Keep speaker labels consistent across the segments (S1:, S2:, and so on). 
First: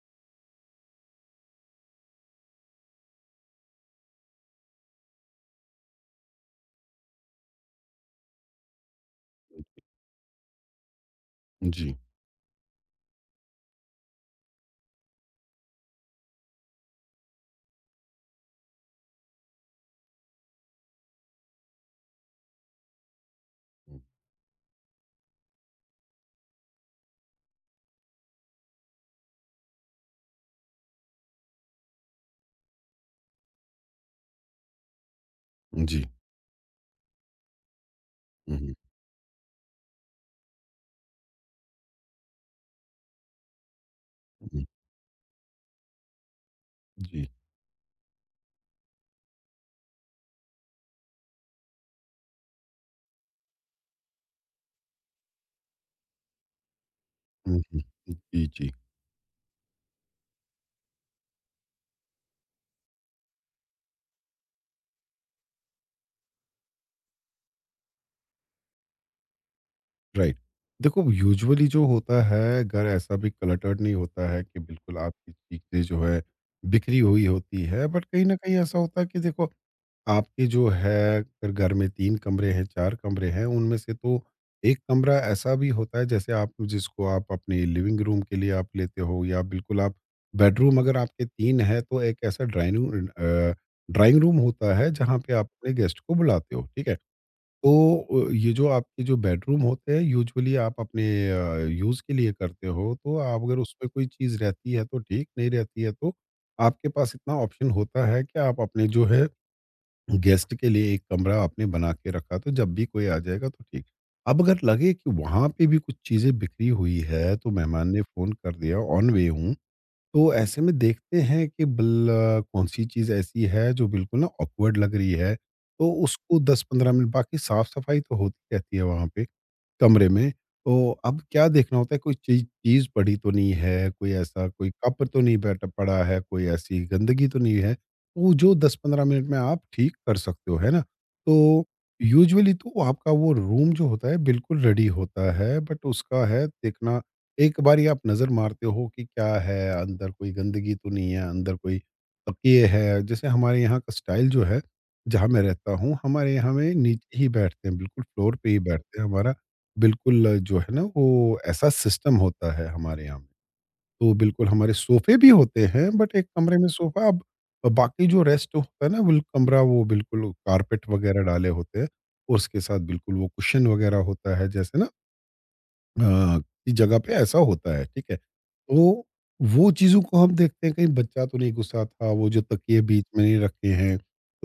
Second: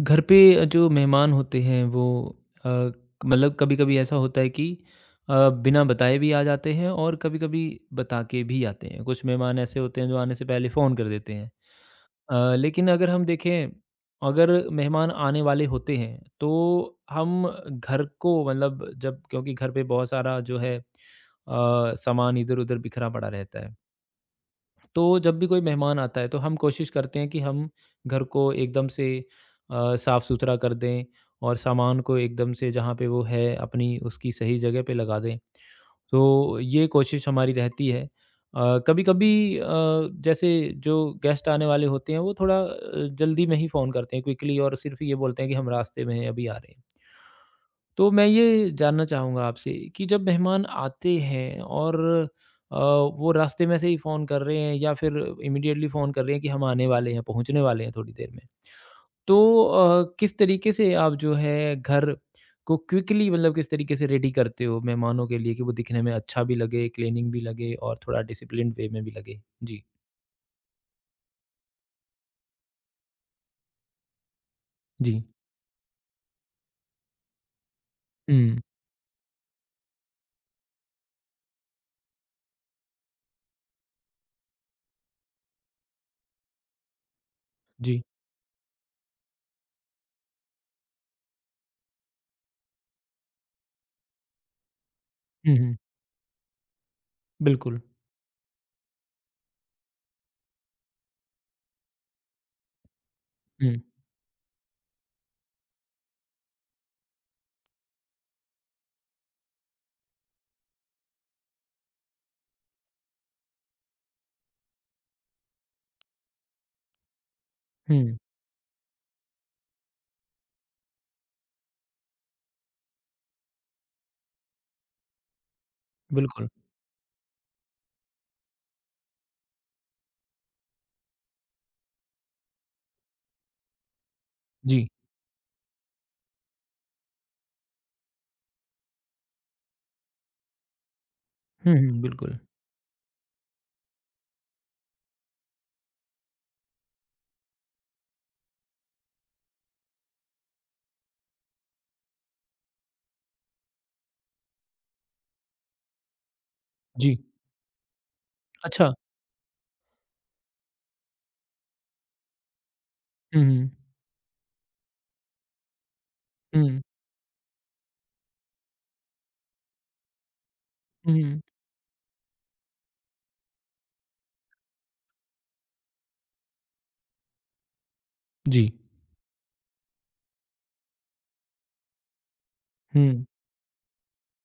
S1: घर पे जो मेहमान होते हैं वो अ, मतलब कभी-कभी ऐसा होता है कि बिना बताए भी आ जाते हैं और कभी-कभी बता के भी आते हैं। कुछ मेहमान ऐसे होते हैं जो आने से पहले फ़ोन कर देते हैं।
S2: जी।
S1: लेकिन अगर हम देखें अगर मेहमान आने वाले होते हैं तो हम घर को मतलब जब क्योंकि घर पे बहुत सारा जो है सामान इधर-उधर बिखरा पड़ा रहता है। तो जब भी कोई मेहमान आता है तो हम कोशिश करते हैं कि हम घर को एकदम से साफ़ सुथरा कर दें और सामान को एकदम से जहाँ पे वो है अपनी उसकी सही जगह पे लगा दें।
S2: हुँ, जी।
S1: तो ये कोशिश हमारी रहती है।
S2: हुँ, हुँ,
S1: जैसे जो गेस्ट आने वाले होते हैं वो थोड़ा जल्दी में ही फ़ोन करते हैं क्विकली
S2: हुँ,
S1: और सिर्फ़ ये बोलते हैं कि हम रास्ते में हैं, अभी आ रहे हैं।
S2: जी।
S1: तो मैं ये जानना चाहूँगा आपसे कि जब मेहमान आते हैं और वो रास्ते में से ही फ़ोन कर रहे हैं या फिर इमीडिएटली फ़ोन कर रहे हैं कि हम आने वाले हैं,
S2: हुँ,
S1: पहुँचने
S2: हुँ,
S1: वाले हैं थोड़ी देर में।
S2: जी, जी,
S1: तो किस तरीके से आप जो है घर को क्विकली मतलब किस तरीके से रेडी करते हो मेहमानों के लिए कि वो दिखने में अच्छा भी लगे, क्लीनिंग भी लगे और थोड़ा डिसिप्लिन्ड वे में भी लगे? जी,
S2: राइट। देखो, यूजुअली जो होता है, घर ऐसा भी क्लटर्ड नहीं होता है कि बिल्कुल
S1: जी।
S2: आपकी चीज़ें जो है बिखरी हुई होती है, बट कहीं न कहीं
S1: हुँ,
S2: ऐसा होता है कि देखो, आपके जो है, अगर घर में 3 कमरे हैं, 4 कमरे हैं, उनमें से तो 1 कमरा ऐसा भी होता है जैसे आप जिसको आप अपने
S1: जी।
S2: लिविंग रूम के लिए आप लेते हो, या बिल्कुल आप बेडरूम अगर आपके 3 है, तो एक ऐसा ड्राइंग रूम होता है जहाँ पे आप
S1: हुँ,
S2: अपने
S1: हुँ।
S2: गेस्ट को बुलाते हो, ठीक है? तो
S1: बिल्कुल।
S2: ये जो आपके जो बेडरूम होते हैं, यूजुअली आप अपने यूज़ के लिए करते हो, तो आप अगर
S1: हुँ,
S2: उसमें कोई चीज़ रहती है तो ठीक, नहीं रहती है तो आपके पास इतना ऑप्शन होता है कि आप अपने जो है गेस्ट के लिए एक कमरा आपने बना के रखा, तो जब भी कोई आ जाएगा तो ठीक। अब अगर लगे कि वहां पे भी कुछ चीजें बिखरी हुई है, तो मेहमान ने
S1: हुँ।
S2: फोन कर दिया ऑन वे हूँ, तो ऐसे में देखते हैं कि बल कौन-सी चीज़ ऐसी है जो बिल्कुल ना ऑकवर्ड लग रही है, तो उसको
S1: बिल्कुल।
S2: 10-15 मिनट। बाकी साफ-सफाई तो होती रहती है वहाँ पे, कमरे में। तो अब क्या देखना होता है, कोई चीज़ चीज़ पड़ी तो नहीं है, कोई ऐसा कोई
S1: जी।
S2: कप तो नहीं बैठा पड़ा है, कोई ऐसी गंदगी तो नहीं है। वो जो 10-15 मिनट में आप ठीक कर सकते हो, है ना? तो
S1: हुँ, हुँ। बिल्कुल।
S2: यूजुअली तो आपका वो रूम जो होता है बिल्कुल रेडी होता है, बट उसका है देखना, एक बारी आप नज़र मारते हो कि क्या है, अंदर कोई गंदगी तो नहीं है, अंदर कोई तकिए है। जैसे हमारे यहाँ का स्टाइल जो है, जहाँ मैं रहता हूँ, हमारे यहाँ में
S1: जी।
S2: नीचे ही बैठते हैं, बिल्कुल फ्लोर पे ही
S1: अच्छा।
S2: बैठते हैं। हमारा बिल्कुल जो है ना, वो ऐसा सिस्टम होता है हमारे यहाँ में।
S1: हुँ, हुँ।
S2: तो बिल्कुल हमारे सोफ़े भी होते हैं, बट एक कमरे में
S1: हुँ।
S2: सोफ़ा, अब बाकी जो रेस्ट होता है ना बिल कमरा, वो बिल्कुल कारपेट वग़ैरह
S1: हुँ।
S2: डाले होते हैं और उसके साथ बिल्कुल वो कुशन वग़ैरह होता है, जैसे ना अ, की जगह पे ऐसा होता है, ठीक है।
S1: जी।
S2: तो वो चीज़ों को हम देखते हैं, कहीं बच्चा तो नहीं गुस्सा था, वो जो तकिए बीच में
S1: हुँ,
S2: नहीं रखे हैं,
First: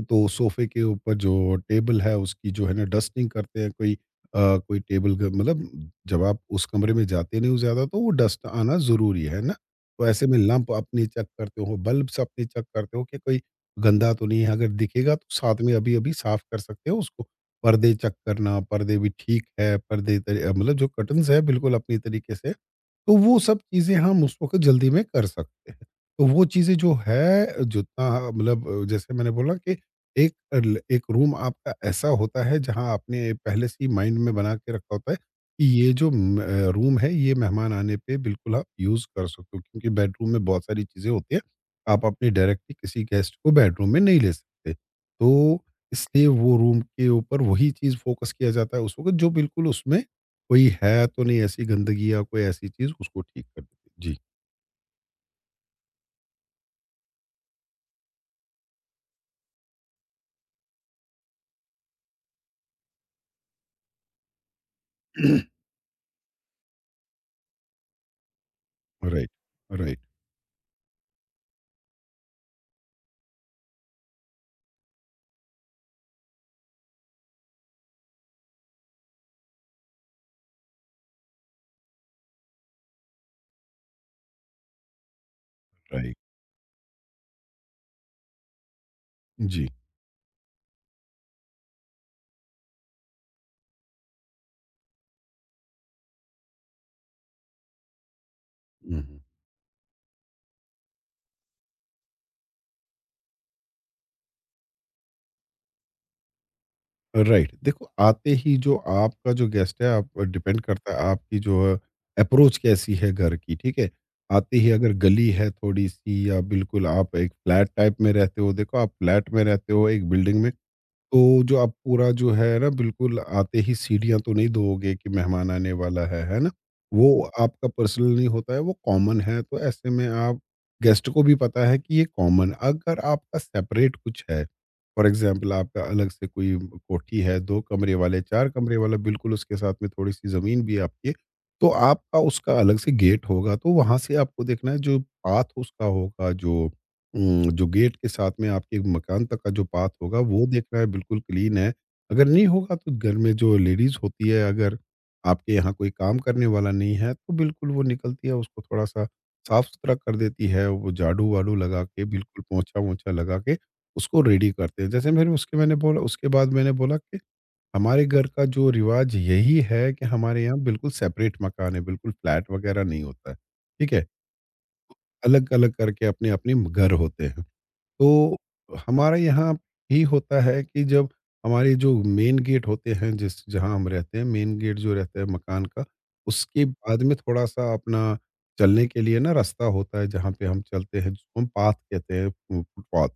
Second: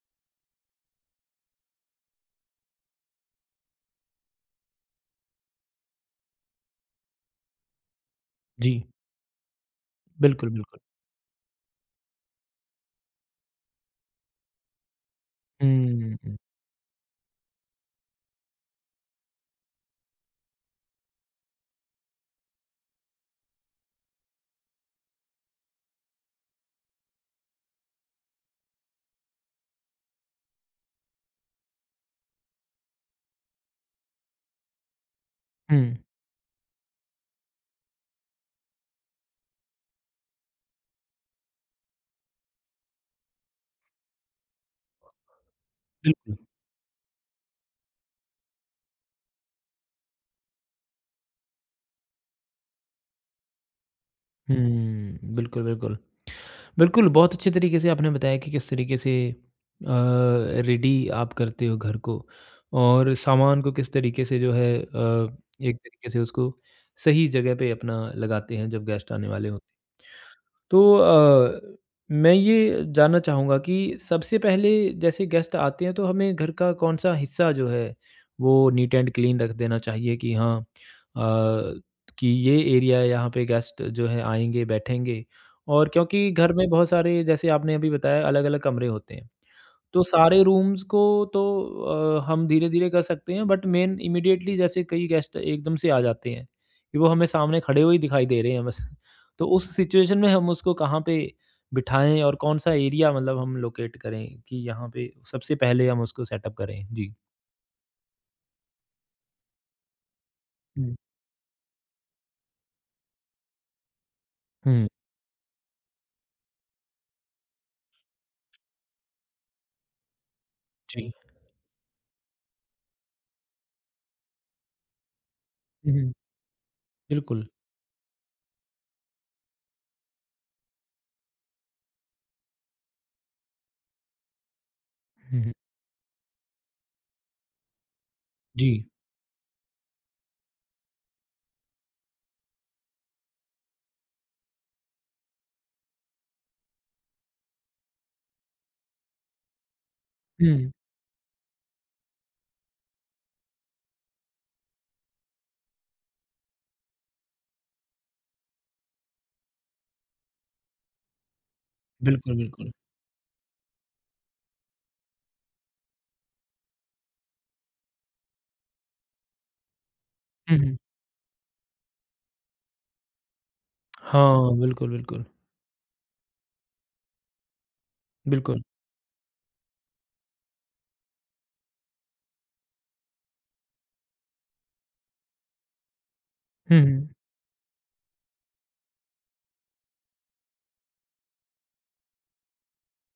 S2: तो सोफ़े के ऊपर जो टेबल है, उसकी जो है ना डस्टिंग करते हैं, कोई अ, कोई टेबल ग मतलब जब आप उस कमरे में जाते नहीं हो ज़्यादा, तो वो डस्ट
S1: जी।
S2: आना ज़रूरी है ना? तो ऐसे में
S1: बिल्कुल,
S2: लैंप
S1: बिल्कुल।
S2: अपने चेक करते हो, बल्ब्स अपने चेक करते हो कि कोई गंदा तो नहीं है, अगर दिखेगा तो साथ में अभी-अभी
S1: हुँ, हुँ,
S2: साफ़ कर सकते हो उसको। पर्दे चेक करना, पर्दे भी ठीक है, पर्दे तरी मतलब जो कर्टन्स है बिल्कुल अपनी तरीके से, तो वो सब चीज़ें हम उस वक़्त जल्दी में कर सकते हैं। तो वो चीज़ें जो है जितना मतलब जैसे मैंने बोला कि एक एक रूम आपका ऐसा होता है जहाँ आपने पहले से ही माइंड में बना के रखा होता है कि
S1: हुँ।
S2: ये जो रूम है, ये मेहमान आने पे बिल्कुल आप यूज़ कर सकते हो, क्योंकि बेडरूम में बहुत सारी चीज़ें होती हैं। आप अपने डायरेक्टली किसी गेस्ट को बेडरूम में नहीं ले सकते। तो इसलिए
S1: बिल्कुल।
S2: वो रूम के ऊपर वही चीज़ फ़ोकस किया जाता है उस वक़्त, जो बिल्कुल उसमें कोई है तो नहीं ऐसी गंदगी या कोई ऐसी चीज़, उसको ठीक कर देते। जी,
S1: हुँ, बिल्कुल, बिल्कुल। बिल्कुल, बहुत अच्छे तरीके से आपने बताया कि किस तरीके से अ, रेडी आप करते हो घर को और सामान को किस तरीके से जो है एक तरीके से उसको सही जगह पे अपना लगाते हैं जब गेस्ट आने
S2: राइट,
S1: वाले हों
S2: राइट।
S1: तो मैं ये जानना चाहूँगा कि सबसे पहले जैसे गेस्ट आते हैं तो हमें घर का कौन-सा हिस्सा जो है वो नीट एंड क्लीन रख देना चाहिए कि हाँ कि ये एरिया है यहाँ पे गेस्ट जो है आएँगे, बैठेंगे और
S2: राइट।
S1: क्योंकि घर में बहुत सारे जैसे आपने अभी बताया अलग-अलग कमरे होते हैं।
S2: जी,
S1: तो सारे रूम्स को तो हम धीरे-धीरे कर सकते हैं बट मेन इमीडिएटली जैसे कई गेस्ट एकदम से आ जाते हैं, कि वो हमें सामने खड़े हुए ही दिखाई दे रहे हैं बस।
S2: हुँ, हुँ।
S1: तो उस सिचुएशन में हम उसको कहाँ पे बिठाएँ और कौन-सा एरिया मतलब हम लोकेट करें कि यहाँ पे सबसे पहले हम उसको सेटअप करें? जी।
S2: राइट, देखो आते ही जो आपका जो गेस्ट है, आप डिपेंड करता
S1: हुँ,
S2: है आपकी जो है अप्रोच कैसी है घर की, ठीक है? आते ही
S1: हुँ,
S2: अगर गली है थोड़ी-सी, या बिल्कुल आप एक फ्लैट टाइप में रहते हो, देखो आप फ्लैट में रहते हो एक बिल्डिंग में,
S1: जी।
S2: तो जो आप पूरा जो है ना, बिल्कुल आते ही सीढ़ियाँ तो नहीं दोगे कि मेहमान आने
S1: हुँ,
S2: वाला
S1: हुँ,
S2: है ना? वो
S1: बिल्कुल।
S2: आपका पर्सनल नहीं होता है, वो कॉमन है, तो ऐसे में आप गेस्ट को भी पता है कि ये कॉमन। अगर आपका सेपरेट कुछ है, फॉर
S1: हुँ,
S2: एग्ज़ाम्पल
S1: हुँ,
S2: आपका अलग से कोई कोठी है, 2 कमरे वाले, 4
S1: जी।
S2: कमरे वाला, बिल्कुल उसके साथ में थोड़ी-सी ज़मीन भी आपकी है, आपकी, तो आपका उसका अलग से गेट होगा, तो वहाँ से आपको देखना है जो पाथ उसका होगा, जो जो गेट के साथ में आपके मकान तक का जो पाथ होगा, वो
S1: हुँ,
S2: देखना है बिल्कुल क्लीन है। अगर नहीं होगा, तो घर में जो लेडीज़ होती है, अगर आपके यहाँ कोई काम करने वाला नहीं है, तो बिल्कुल वो निकलती है, उसको थोड़ा-सा साफ-सुथरा कर देती है। वो झाड़ू-वाड़ू लगा के,
S1: बिल्कुल,
S2: बिल्कुल
S1: बिल्कुल।
S2: पोंछा-वोंछा लगा के उसको रेडी करते हैं। जैसे मैंने उसके बाद मैंने बोला कि हमारे घर का जो रिवाज यही है कि हमारे
S1: हुँ,
S2: यहाँ
S1: हुँ।
S2: बिल्कुल सेपरेट मकान है, बिल्कुल फ्लैट वगैरह नहीं होता है। ठीक है?
S1: हाँ, बिल्कुल, बिल्कुल।
S2: अलग-अलग करके अपने-अपने घर होते हैं। तो
S1: बिल्कुल।
S2: हमारे यहाँ भी होता है कि जब हमारे जो मेन गेट होते हैं, जिस जहाँ हम रहते हैं, मेन गेट जो रहता है मकान का, उसके
S1: हुँ,
S2: बाद
S1: हुँ,
S2: में थोड़ा सा अपना चलने के लिए ना रास्ता होता है जहाँ पे हम चलते हैं, जिसको हम पाथ कहते हैं, फुटपाथ।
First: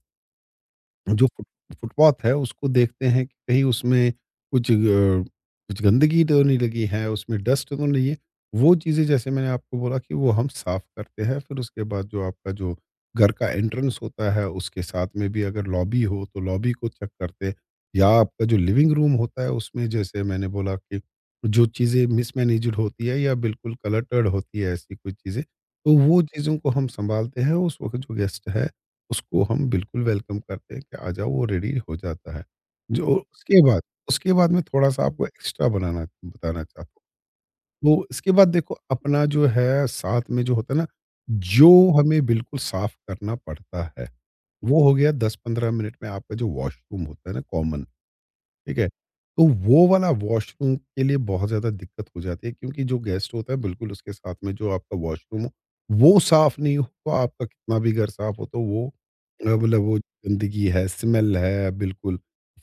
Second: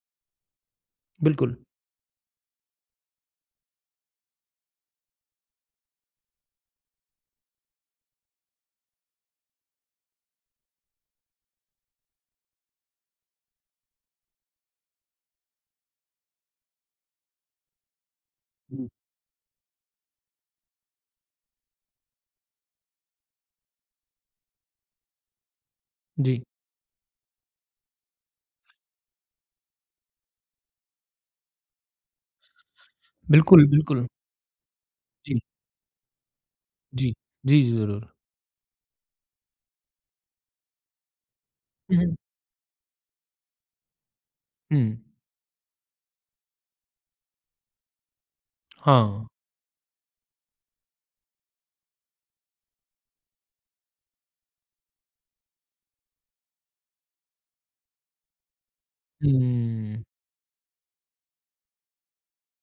S2: जो फुट
S1: बिल्कुल।
S2: फुटपाथ है, उसको देखते हैं कि कहीं उसमें कुछ अ, कुछ गंदगी तो नहीं लगी है, उसमें डस्ट तो नहीं है। वो चीज़ें जैसे मैंने आपको बोला कि वो हम साफ़ करते हैं, फिर उसके बाद जो आपका जो घर का एंट्रेंस होता है, उसके साथ में भी अगर लॉबी हो तो लॉबी को चेक करते, या आपका जो लिविंग रूम होता है उसमें, जैसे मैंने बोला कि जो चीज़ें मिसमैनेज्ड होती है या बिल्कुल क्लटर्ड होती है ऐसी कोई चीज़ें, तो वो
S1: जी,
S2: चीज़ों को हम सँभालते हैं उस वक़्त। जो गेस्ट है, उसको हम बिल्कुल वेलकम करते हैं कि आ जाओ, वो रेडी हो जाता है। जो हुँ। उसके
S1: बिल्कुल,
S2: बाद
S1: बिल्कुल।
S2: उसके बाद मैं थोड़ा-सा आपको
S1: जी।
S2: एक्स्ट्रा बनाना बताना चाहता
S1: जी। जी, जी,
S2: हूँ। तो
S1: ज़रूर।
S2: इसके बाद देखो, अपना जो है साथ में जो होता है ना, जो
S1: हुँ, हुँ।
S2: हमें बिल्कुल साफ़ करना पड़ता है,
S1: हुँ।
S2: वो हो गया 10-15 मिनट में, आपका जो वॉशरूम होता है ना, कॉमन। ठीक है?
S1: हाँ।
S2: तो वो वाला वॉशरूम के लिए बहुत ज़्यादा दिक्कत हो जाती है, क्योंकि जो गेस्ट होता है बिल्कुल उसके साथ में जो आपका वॉशरूम हो, वो साफ़ नहीं हो, तो आपका कितना भी घर साफ़ हो, तो वो मतलब वो
S1: हुँ।
S2: गंदगी है, स्मेल है बिल्कुल,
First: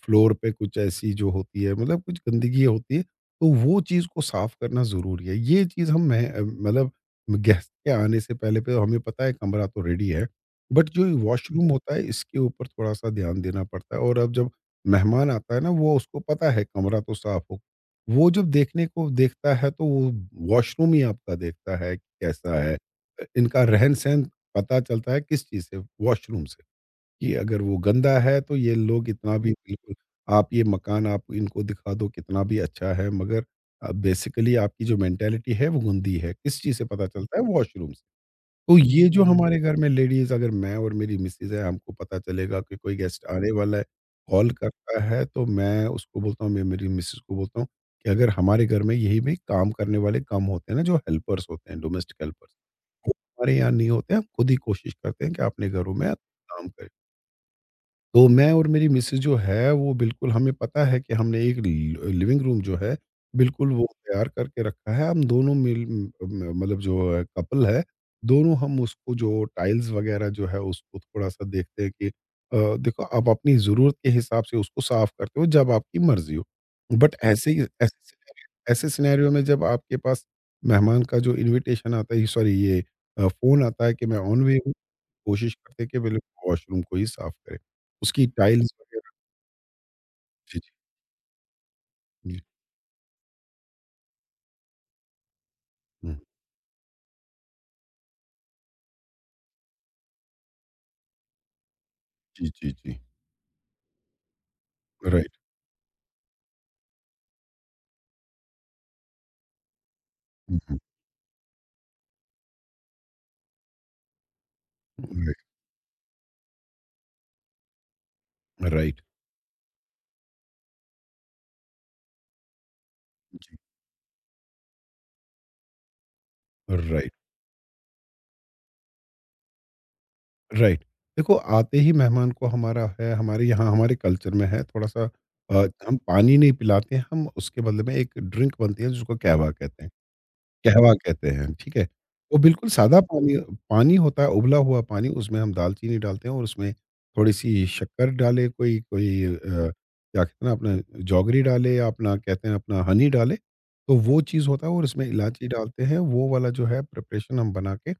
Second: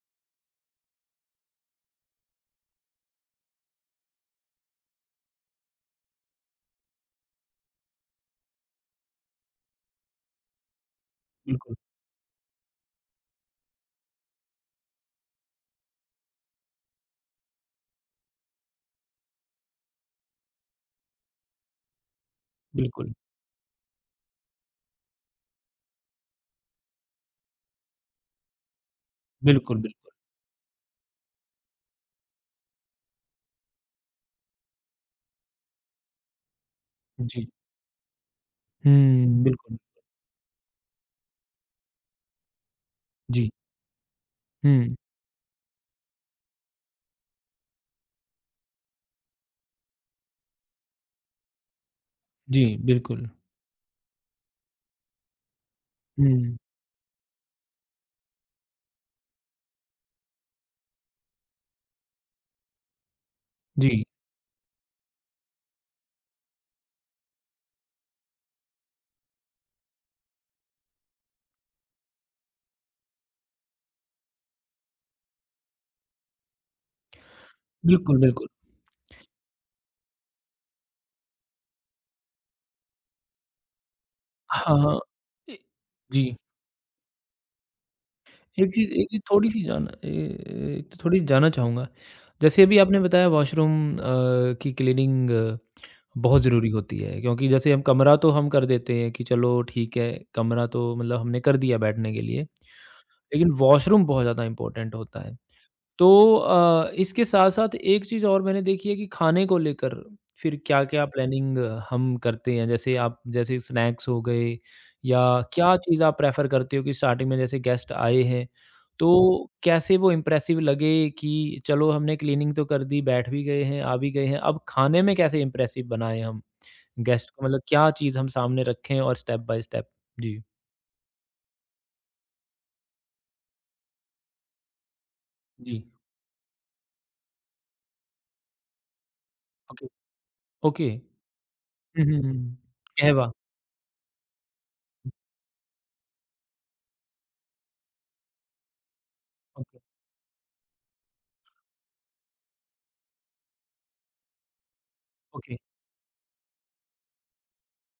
S2: फ्लोर पे कुछ ऐसी जो होती है, मतलब कुछ गंदगी होती है, तो वो चीज़ को साफ़ करना ज़रूरी है। ये चीज़ हम मैं अ, मतलब गेस्ट के आने से पहले पे हमें पता है कमरा तो रेडी है, बट जो हुँ। वॉशरूम
S1: बिल्कुल,
S2: होता है इसके ऊपर थोड़ा-सा ध्यान देना पड़ता है, और अब जब मेहमान आता है ना, वो उसको पता है कमरा तो साफ हो, वो जब देखने को देखता है, तो वो वॉशरूम ही आपका देखता है कि कैसा है।
S1: बिल्कुल।
S2: इनका रहन सहन पता चलता है किस चीज़ से, वॉशरूम से। कि अगर वो गंदा है, तो ये लोग इतना भी
S1: बिल्कुल,
S2: बिल्कुल,
S1: बिल्कुल।
S2: आप ये मकान आप इनको दिखा दो कितना भी अच्छा है, मगर बेसिकली आपकी जो मेंटेलिटी है वो गंदी है, किस चीज़ से पता चलता है,
S1: जी।
S2: वॉशरूम से। तो ये जो हुँ।
S1: हुँ,
S2: हमारे घर
S1: बिल्कुल।
S2: में लेडीज़, अगर मैं और मेरी मिसेज़ है, हमको पता चलेगा कि कोई गेस्ट आने
S1: जी।
S2: वाला है, कॉल
S1: हुँ।
S2: करता है, तो मैं उसको बोलता हूँ, मैं मेरी मिसेज़ को बोलता हूँ कि अगर हमारे घर में यही भी काम करने वाले कम होते हैं ना, जो हेल्पर्स होते हैं, डोमेस्टिक हेल्पर्स,
S1: जी,
S2: वो
S1: बिल्कुल।
S2: हमारे यहाँ नहीं होते हैं। हम खुद ही कोशिश करते हैं कि अपने घरों में
S1: हुँ।
S2: काम करें। तो मैं और मेरी मिसेज़ जो है, वो बिल्कुल हमें पता है कि हमने एक लि लिविंग रूम जो है, बिल्कुल वो
S1: जी।
S2: तैयार करके रखा है। हम दोनों मिल म म- मतलब जो है कपल है, दोनों हम उसको जो टाइल्स वग़ैरह जो है, उसको थोड़ा-सा देखते हैं कि देखो, आप अपनी ज़रूरत के हिसाब से उसको साफ़ करते हो, जब आपकी मर्ज़ी हो। बट
S1: बिल्कुल, बिल्कुल।
S2: ऐसे सिनेरियो में जब आपके पास मेहमान का जो इन्विटेशन आता है, सॉरी, फ़ोन आता है कि मैं ऑन वे हूँ।
S1: हाँ, हाँ।
S2: कोशिश
S1: ए
S2: करते हैं कि
S1: जी।
S2: बिल्कुल वॉशरूम को ही साफ करें। उसकी टाइल्स
S1: एक चीज़ एक
S2: वगैरह।
S1: चीज़ थोड़ी-सी
S2: जी,
S1: तो थोड़ी जानना चाहूँगा।
S2: जी, जी।
S1: जैसे अभी आपने बताया वॉशरूम अ, की क्लीनिंग
S2: हुँ।
S1: बहुत ज़रूरी होती है क्योंकि जैसे हम कमरा तो हम कर देते हैं कि चलो ठीक है, कमरा तो मतलब हमने कर दिया बैठने के लिए।
S2: जी, जी, जी।
S1: लेकिन वॉशरूम बहुत ज़्यादा इम्पोर्टेंट होता
S2: राइट।
S1: है। तो इसके साथ-साथ एक चीज़ और मैंने देखी है कि खाने को लेकर
S2: हुँ,
S1: फिर
S2: हुँ।
S1: क्या-क्या प्लानिंग हम करते हैं? जैसे आप जैसे स्नैक्स हो गए या
S2: राइट,
S1: क्या चीज़ आप प्रेफ़र करते हो कि स्टार्टिंग में जैसे गेस्ट आए हैं,
S2: राइट।
S1: तो कैसे वो इम्प्रेसिव लगे कि चलो हमने क्लीनिंग तो कर दी, बैठ भी
S2: जी।
S1: गए हैं, आ भी गए हैं, अब खाने में कैसे इम्प्रेसिव बनाएँ हम
S2: राइट,
S1: गेस्ट को? मतलब क्या चीज़ हम सामने रखें और स्टेप बाय स्टेप? जी, जी।
S2: राइट। देखो, आते ही मेहमान को, हमारा है हमारे यहाँ हमारे कल्चर में है थोड़ा-सा, अ,
S1: जी।
S2: हम पानी नहीं पिलाते हैं, हम उसके बदले में एक ड्रिंक बनती है जिसको कहवा कहते
S1: ओके,
S2: हैं।
S1: ओके।
S2: कहवा कहते हैं, ठीक है?
S1: हुँ, हुँ, हुँ,
S2: वो
S1: हुँ।
S2: बिल्कुल सादा
S1: कहवा।
S2: पानी पानी होता है, उबला हुआ पानी, उसमें हम दालचीनी डालते हैं और उसमें थोड़ी-सी शक्कर डाले, कोई कोई
S1: ओके,
S2: क्या कहते हैं ना, अपना जौगरी डाले या अपना कहते हैं अपना हनी डाले, तो वो चीज़ होता है और इसमें इलायची
S1: ओके।
S2: डालते हैं। वो वाला जो है प्रिपरेशन हम बना के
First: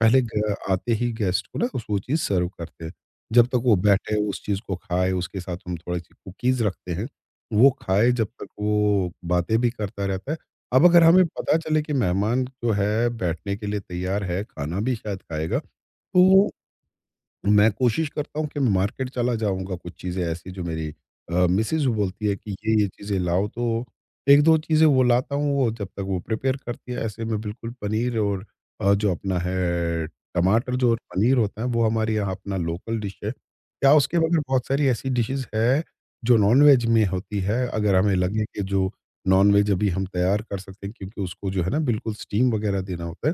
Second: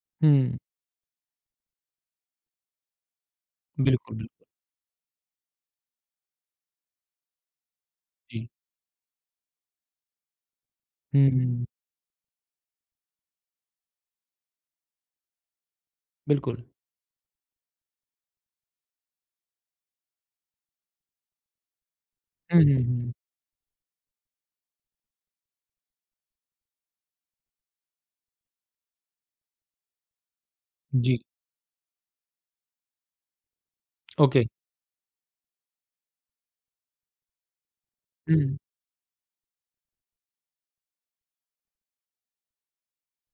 S2: पहले ग
S1: हुँ,
S2: आते ही गेस्ट को ना उस वो चीज़ सर्व करते हैं। जब तक वो बैठे
S1: बिल्कुल, बिल्कुल।
S2: उस चीज़ को खाए, उसके साथ हम थोड़ी-सी कुकीज़ रखते हैं, वो खाए, जब तक
S1: जी।
S2: वो बातें भी करता रहता है। अब अगर हमें पता
S1: हुँ,
S2: चले कि मेहमान जो है बैठने के लिए तैयार है, खाना भी शायद खाएगा, तो
S1: बिल्कुल।
S2: मैं कोशिश करता हूँ कि मैं मार्केट चला जाऊँगा। कुछ चीज़ें ऐसी जो मेरी मिसेज़ वो बोलती है कि
S1: हुँ,
S2: ये,
S1: हुँ,
S2: ये
S1: हुँ।
S2: चीज़ें लाओ, तो 1-2 चीज़ें वो लाता हूँ। वो जब तक वो प्रिपेयर करती है, ऐसे में बिल्कुल पनीर और जो अपना है, टमाटर जो और
S1: जी,
S2: पनीर होता है, वो हमारे यहाँ अपना लोकल डिश है। या उसके बगैर
S1: ओके।
S2: बहुत सारी ऐसी डिशेज़ है जो नॉन-वेज में होती है। अगर हमें लगे
S1: हुँ,
S2: कि जो नॉन-वेज अभी हम तैयार कर सकते हैं, क्योंकि उसको जो है ना, बिल्कुल स्टीम वगैरह देना होता है।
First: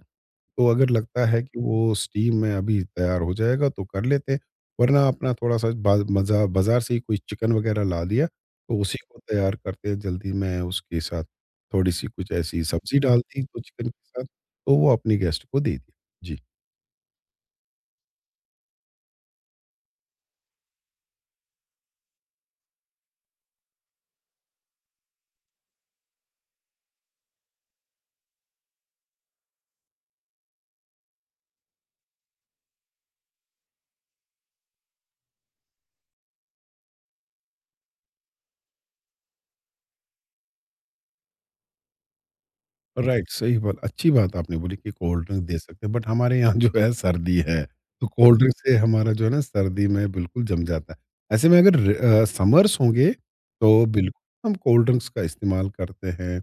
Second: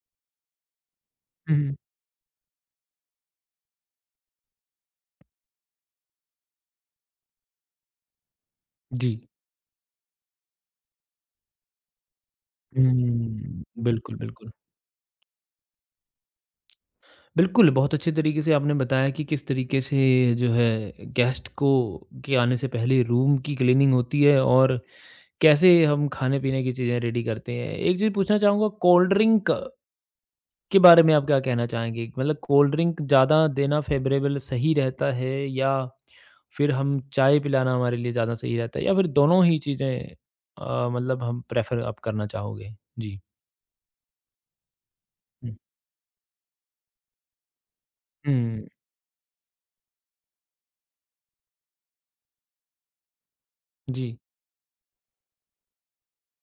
S2: तो अगर लगता है
S1: हुँ,
S2: कि
S1: हुँ।
S2: वो स्टीम में अभी तैयार हो जाएगा, तो कर लेते हैं, वरना अपना थोड़ा-सा बाज़ार से ही कोई चिकन वग़ैरह ला दिया, तो उसी
S1: जी।
S2: को तैयार करते हैं जल्दी में। उसके साथ थोड़ी-सी कुछ ऐसी सब्ज़ी डाल दी तो
S1: हुँ,
S2: चिकन के
S1: बिल्कुल,
S2: साथ,
S1: बिल्कुल।
S2: तो वो अपने गेस्ट को दे दी। जी।
S1: बिल्कुल, बहुत अच्छे तरीके से आपने बताया कि किस तरीके से जो है गेस्ट को के आने से पहले रूम की क्लीनिंग होती है और कैसे हम खाने-पीने की चीज़ें रेडी करते हैं। एक चीज़ पूछना चाहूँगा कोल्ड ड्रिंक के बारे में आप क्या कहना चाहेंगे? मतलब कोल्ड ड्रिंक ज़्यादा देना फ़ेवरेबल सही रहता है या फिर हम चाय पिलाना हमारे लिए ज़्यादा सही रहता है या फिर दोनों ही चीज़ें मतलब हम प्रेफ़र आप करना चाहोगे? जी।
S2: राइट, सही बात, अच्छी बात आपने बोली कि कोल्ड ड्रिंक
S1: हुँ।
S2: दे सकते हैं, बट हमारे यहाँ जो है सर्दी है, तो कोल्ड ड्रिंक
S1: हुँ,
S2: से हमारा जो है ना, सर्दी में बिल्कुल जम जाता है। ऐसे में अगर समर्स होंगे, तो
S1: जी।
S2: बिल्कुल हम कोल्ड ड्रिंक्स का इस्तेमाल करते हैं।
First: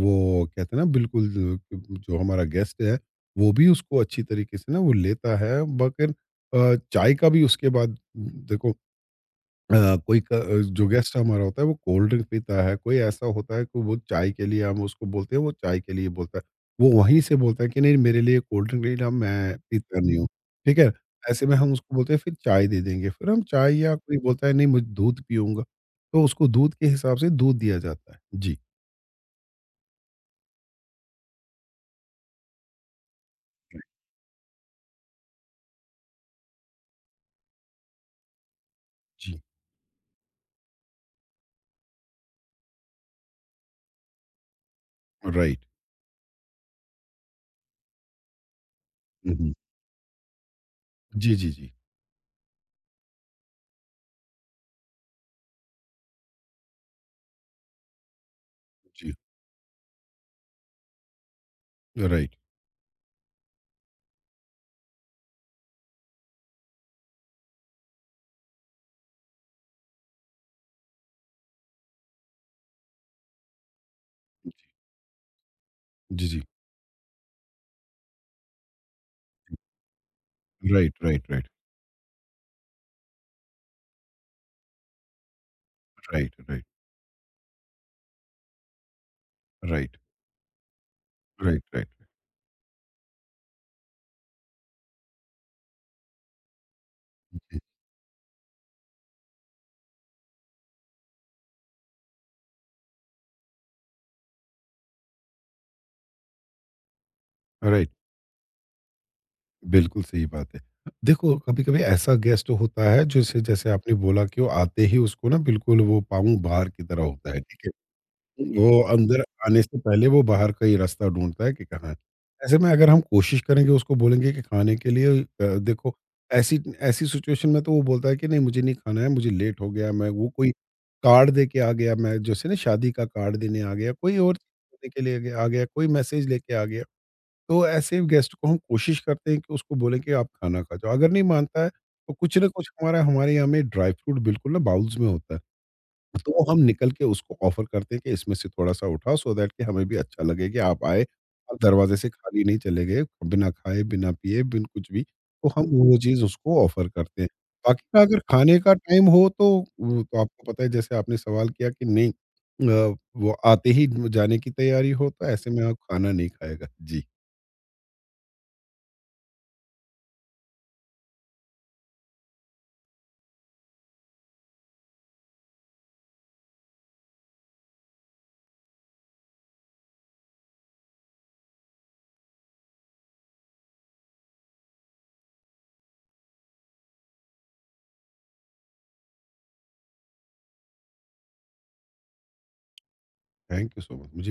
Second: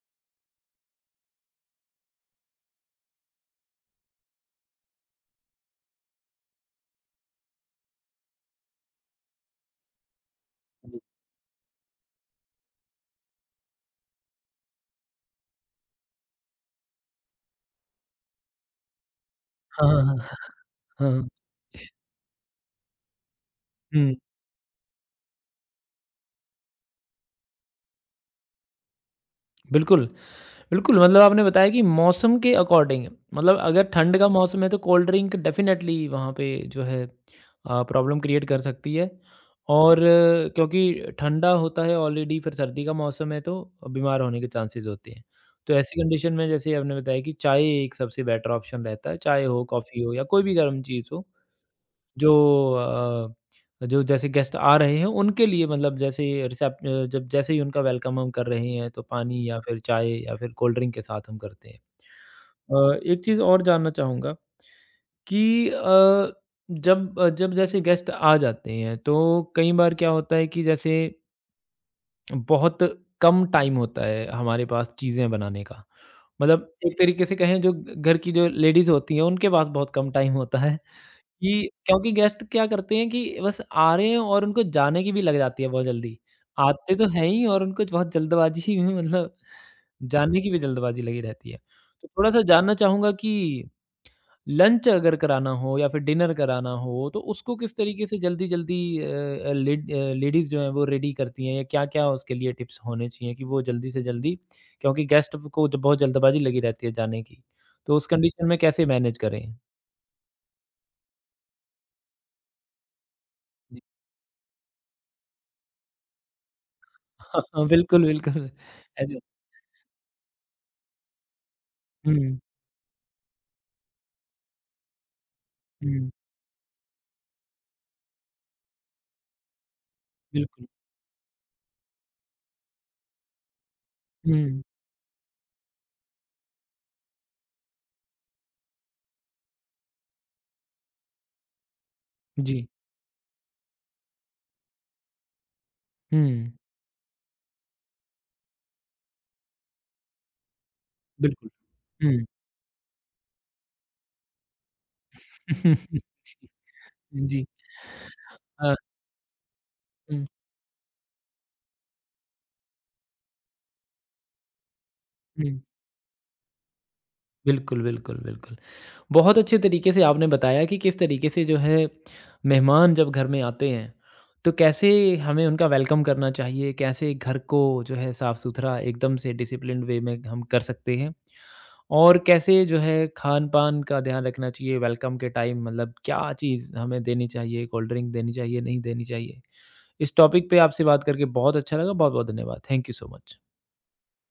S2: वो कहते हैं ना, बिल्कुल जो जो हमारा गेस्ट है, वो भी उसको अच्छी तरीके से ना वो लेता है, बगैर चाय का भी। उसके बाद देखो, अ, जो गेस्ट हमारा होता है वो कोल्ड ड्रिंक पीता है, कोई ऐसा होता है कि वो चाय के लिए, हम उसको बोलते हैं, वो चाय के लिए बोलता है। वो वहीं से बोलता है कि नहीं, मेरे लिए कोल्ड ड्रिंक नहीं, ना मैं
S1: हाँ,
S2: पीता
S1: हाँ,
S2: नहीं हूँ,
S1: हाँ,
S2: ठीक है?
S1: हाँ,
S2: ऐसे में हम उसको बोलते हैं फिर चाय दे देंगे, फिर हम चाय, या
S1: हाँ।
S2: कोई बोलता है नहीं, मैं दूध पीऊँगा, तो उसको दूध के हिसाब से दूध दिया जाता है। जी,
S1: बिल्कुल, बिल्कुल, मतलब आपने बताया कि मौसम के अकॉर्डिंग मतलब अगर ठंड का मौसम है तो कोल्ड ड्रिंक डेफ़िनेटली वहाँ पे जो है प्रॉब्लम क्रिएट कर सकती है
S2: जी।
S1: और क्योंकि ठंडा होता है ऑलरेडी फिर सर्दी का मौसम है तो बीमार होने के चांसेस होते हैं।
S2: राइट।
S1: तो ऐसी कंडीशन में जैसे आपने बताया कि चाय एक सबसे बेटर ऑप्शन रहता है,
S2: हुँ,
S1: चाय
S2: हुँ।
S1: हो, कॉफ़ी हो या कोई भी गर्म चीज़ हो।
S2: जी, जी, जी,
S1: जो अ, जो जैसे गेस्ट आ रहे हैं उनके लिए मतलब जब जैसे ही उनका वेलकम हम कर रहे हैं तो
S2: जी।
S1: पानी या फिर चाय या फिर कोल्ड ड्रिंक के साथ हम करते हैं।
S2: राइट।
S1: एक चीज़ और जानना चाहूँगा कि जब जब जैसे गेस्ट आ जाते हैं तो कई बार क्या होता है कि जैसे बहुत कम टाइम होता है हमारे पास चीज़ें बनाने का।
S2: जी, जी।
S1: मतलब एक तरीके से कहें जो घ घर की जो लेडीज़ होती हैं उनके पास बहुत कम टाइम होता है
S2: राइट, राइट, राइट,
S1: कि क्योंकि गेस्ट क्या करते हैं कि बस आ रहे हैं और उनको जाने की भी लग जाती है बहुत जल्दी।
S2: राइट, राइट,
S1: आते तो हैं ही और उनको बहुत जल्दबाज़ी में मतलब
S2: राइट,
S1: जाने की भी जल्दबाज़ी लगी रहती है।
S2: Right, right.
S1: तो थोड़ा-सा जानना चाहूँगा कि लंच अगर कराना हो या फिर डिनर कराना हो तो उसको
S2: जी।
S1: किस तरीके से जल्दी-जल्दी अ लेडीज़ जो हैं वो रेडी करती हैं या क्या-क्या उसके लिए टिप्स होने चाहिए कि वो जल्दी से जल्दी क्योंकि गेस्ट को ज बहुत जल्दबाज़ी लगी रहती है जाने की,
S2: राइट।
S1: तो उस कंडीशन में कैसे मैनेज करें?
S2: बिल्कुल सही बात है। देखो, कभी-कभी ऐसा गेस्ट होता है जिसे जैसे
S1: जी।
S2: आपने बोला कि वो आते ही उसको ना बिल्कुल वो पाँव बाहर की तरह होता है, ठीक है?
S1: बिल्कुल, बिल्कुल।
S2: वो
S1: ऐसे
S2: अंदर आने से पहले वो बाहर का ही रास्ता ढूँढता है कि कहाँ है।
S1: हुँ,
S2: ऐसे में अगर हम कोशिश करेंगे, उसको बोलेंगे कि खाने के लिए देखो,
S1: हुँ,
S2: ऐसी ऐसी सिचुएशन में तो वो बोलता है कि नहीं, मुझे नहीं खाना है, मुझे लेट हो गया, मैं वो कोई
S1: बिल्कुल।
S2: कार्ड दे के आ गया, मैं जैसे ना शादी का कार्ड देने आ गया, कोई और
S1: हुँ,
S2: चीज़ देने के लिए आ गया, कोई मैसेज लेके आ गया। तो ऐसे गेस्ट को हम कोशिश करते हैं कि उसको बोलें कि आप खाना खा जाओ। अगर नहीं मानता है, तो कुछ ना
S1: जी,
S2: कुछ हमारा, हमारे यहाँ में ड्राई फ्रूट बिल्कुल ना बाउल्स में होता है। तो वो
S1: हुँ,
S2: हम निकल के उसको ऑफ़र करते हैं कि इसमें से थोड़ा-सा उठाओ, सो दैट कि हमें भी अच्छा लगे कि आप आए
S1: बिल्कुल,
S2: और दरवाज़े से
S1: हुँ।
S2: खाली नहीं चले गए, बिना खाए, बिना पिए, बिन कुछ भी। तो हम वो चीज़ उसको ऑफ़र करते
S1: जी,
S2: हैं।
S1: जी,
S2: बाकी का अगर खाने का
S1: हाँ,
S2: टाइम हो, तो वो तो
S1: हुँ,
S2: आपको पता है जैसे आपने सवाल किया कि नहीं अ, वो आते ही जाने की तैयारी हो, तो ऐसे
S1: हुँ।
S2: में आप खाना नहीं खाएगा। जी।
S1: बिल्कुल, बिल्कुल, बिल्कुल। बहुत अच्छे तरीके से आपने बताया कि किस तरीके से जो है मेहमान जब घर में आते हैं तो कैसे हमें उनका वेलकम करना चाहिए कैसे घर को जो है साफ सुथरा एकदम से डिसिप्लिन्ड वे में हम कर सकते हैं और कैसे जो है खान पान का ध्यान रखना चाहिए वेलकम के टाइम मतलब क्या चीज़ हमें देनी चाहिए कोल्ड ड्रिंक देनी चाहिए नहीं देनी चाहिए इस टॉपिक पे आपसे बात करके बहुत अच्छा लगा बहुत बहुत धन्यवाद thank you so much
S2: thank you so much, मुझे भी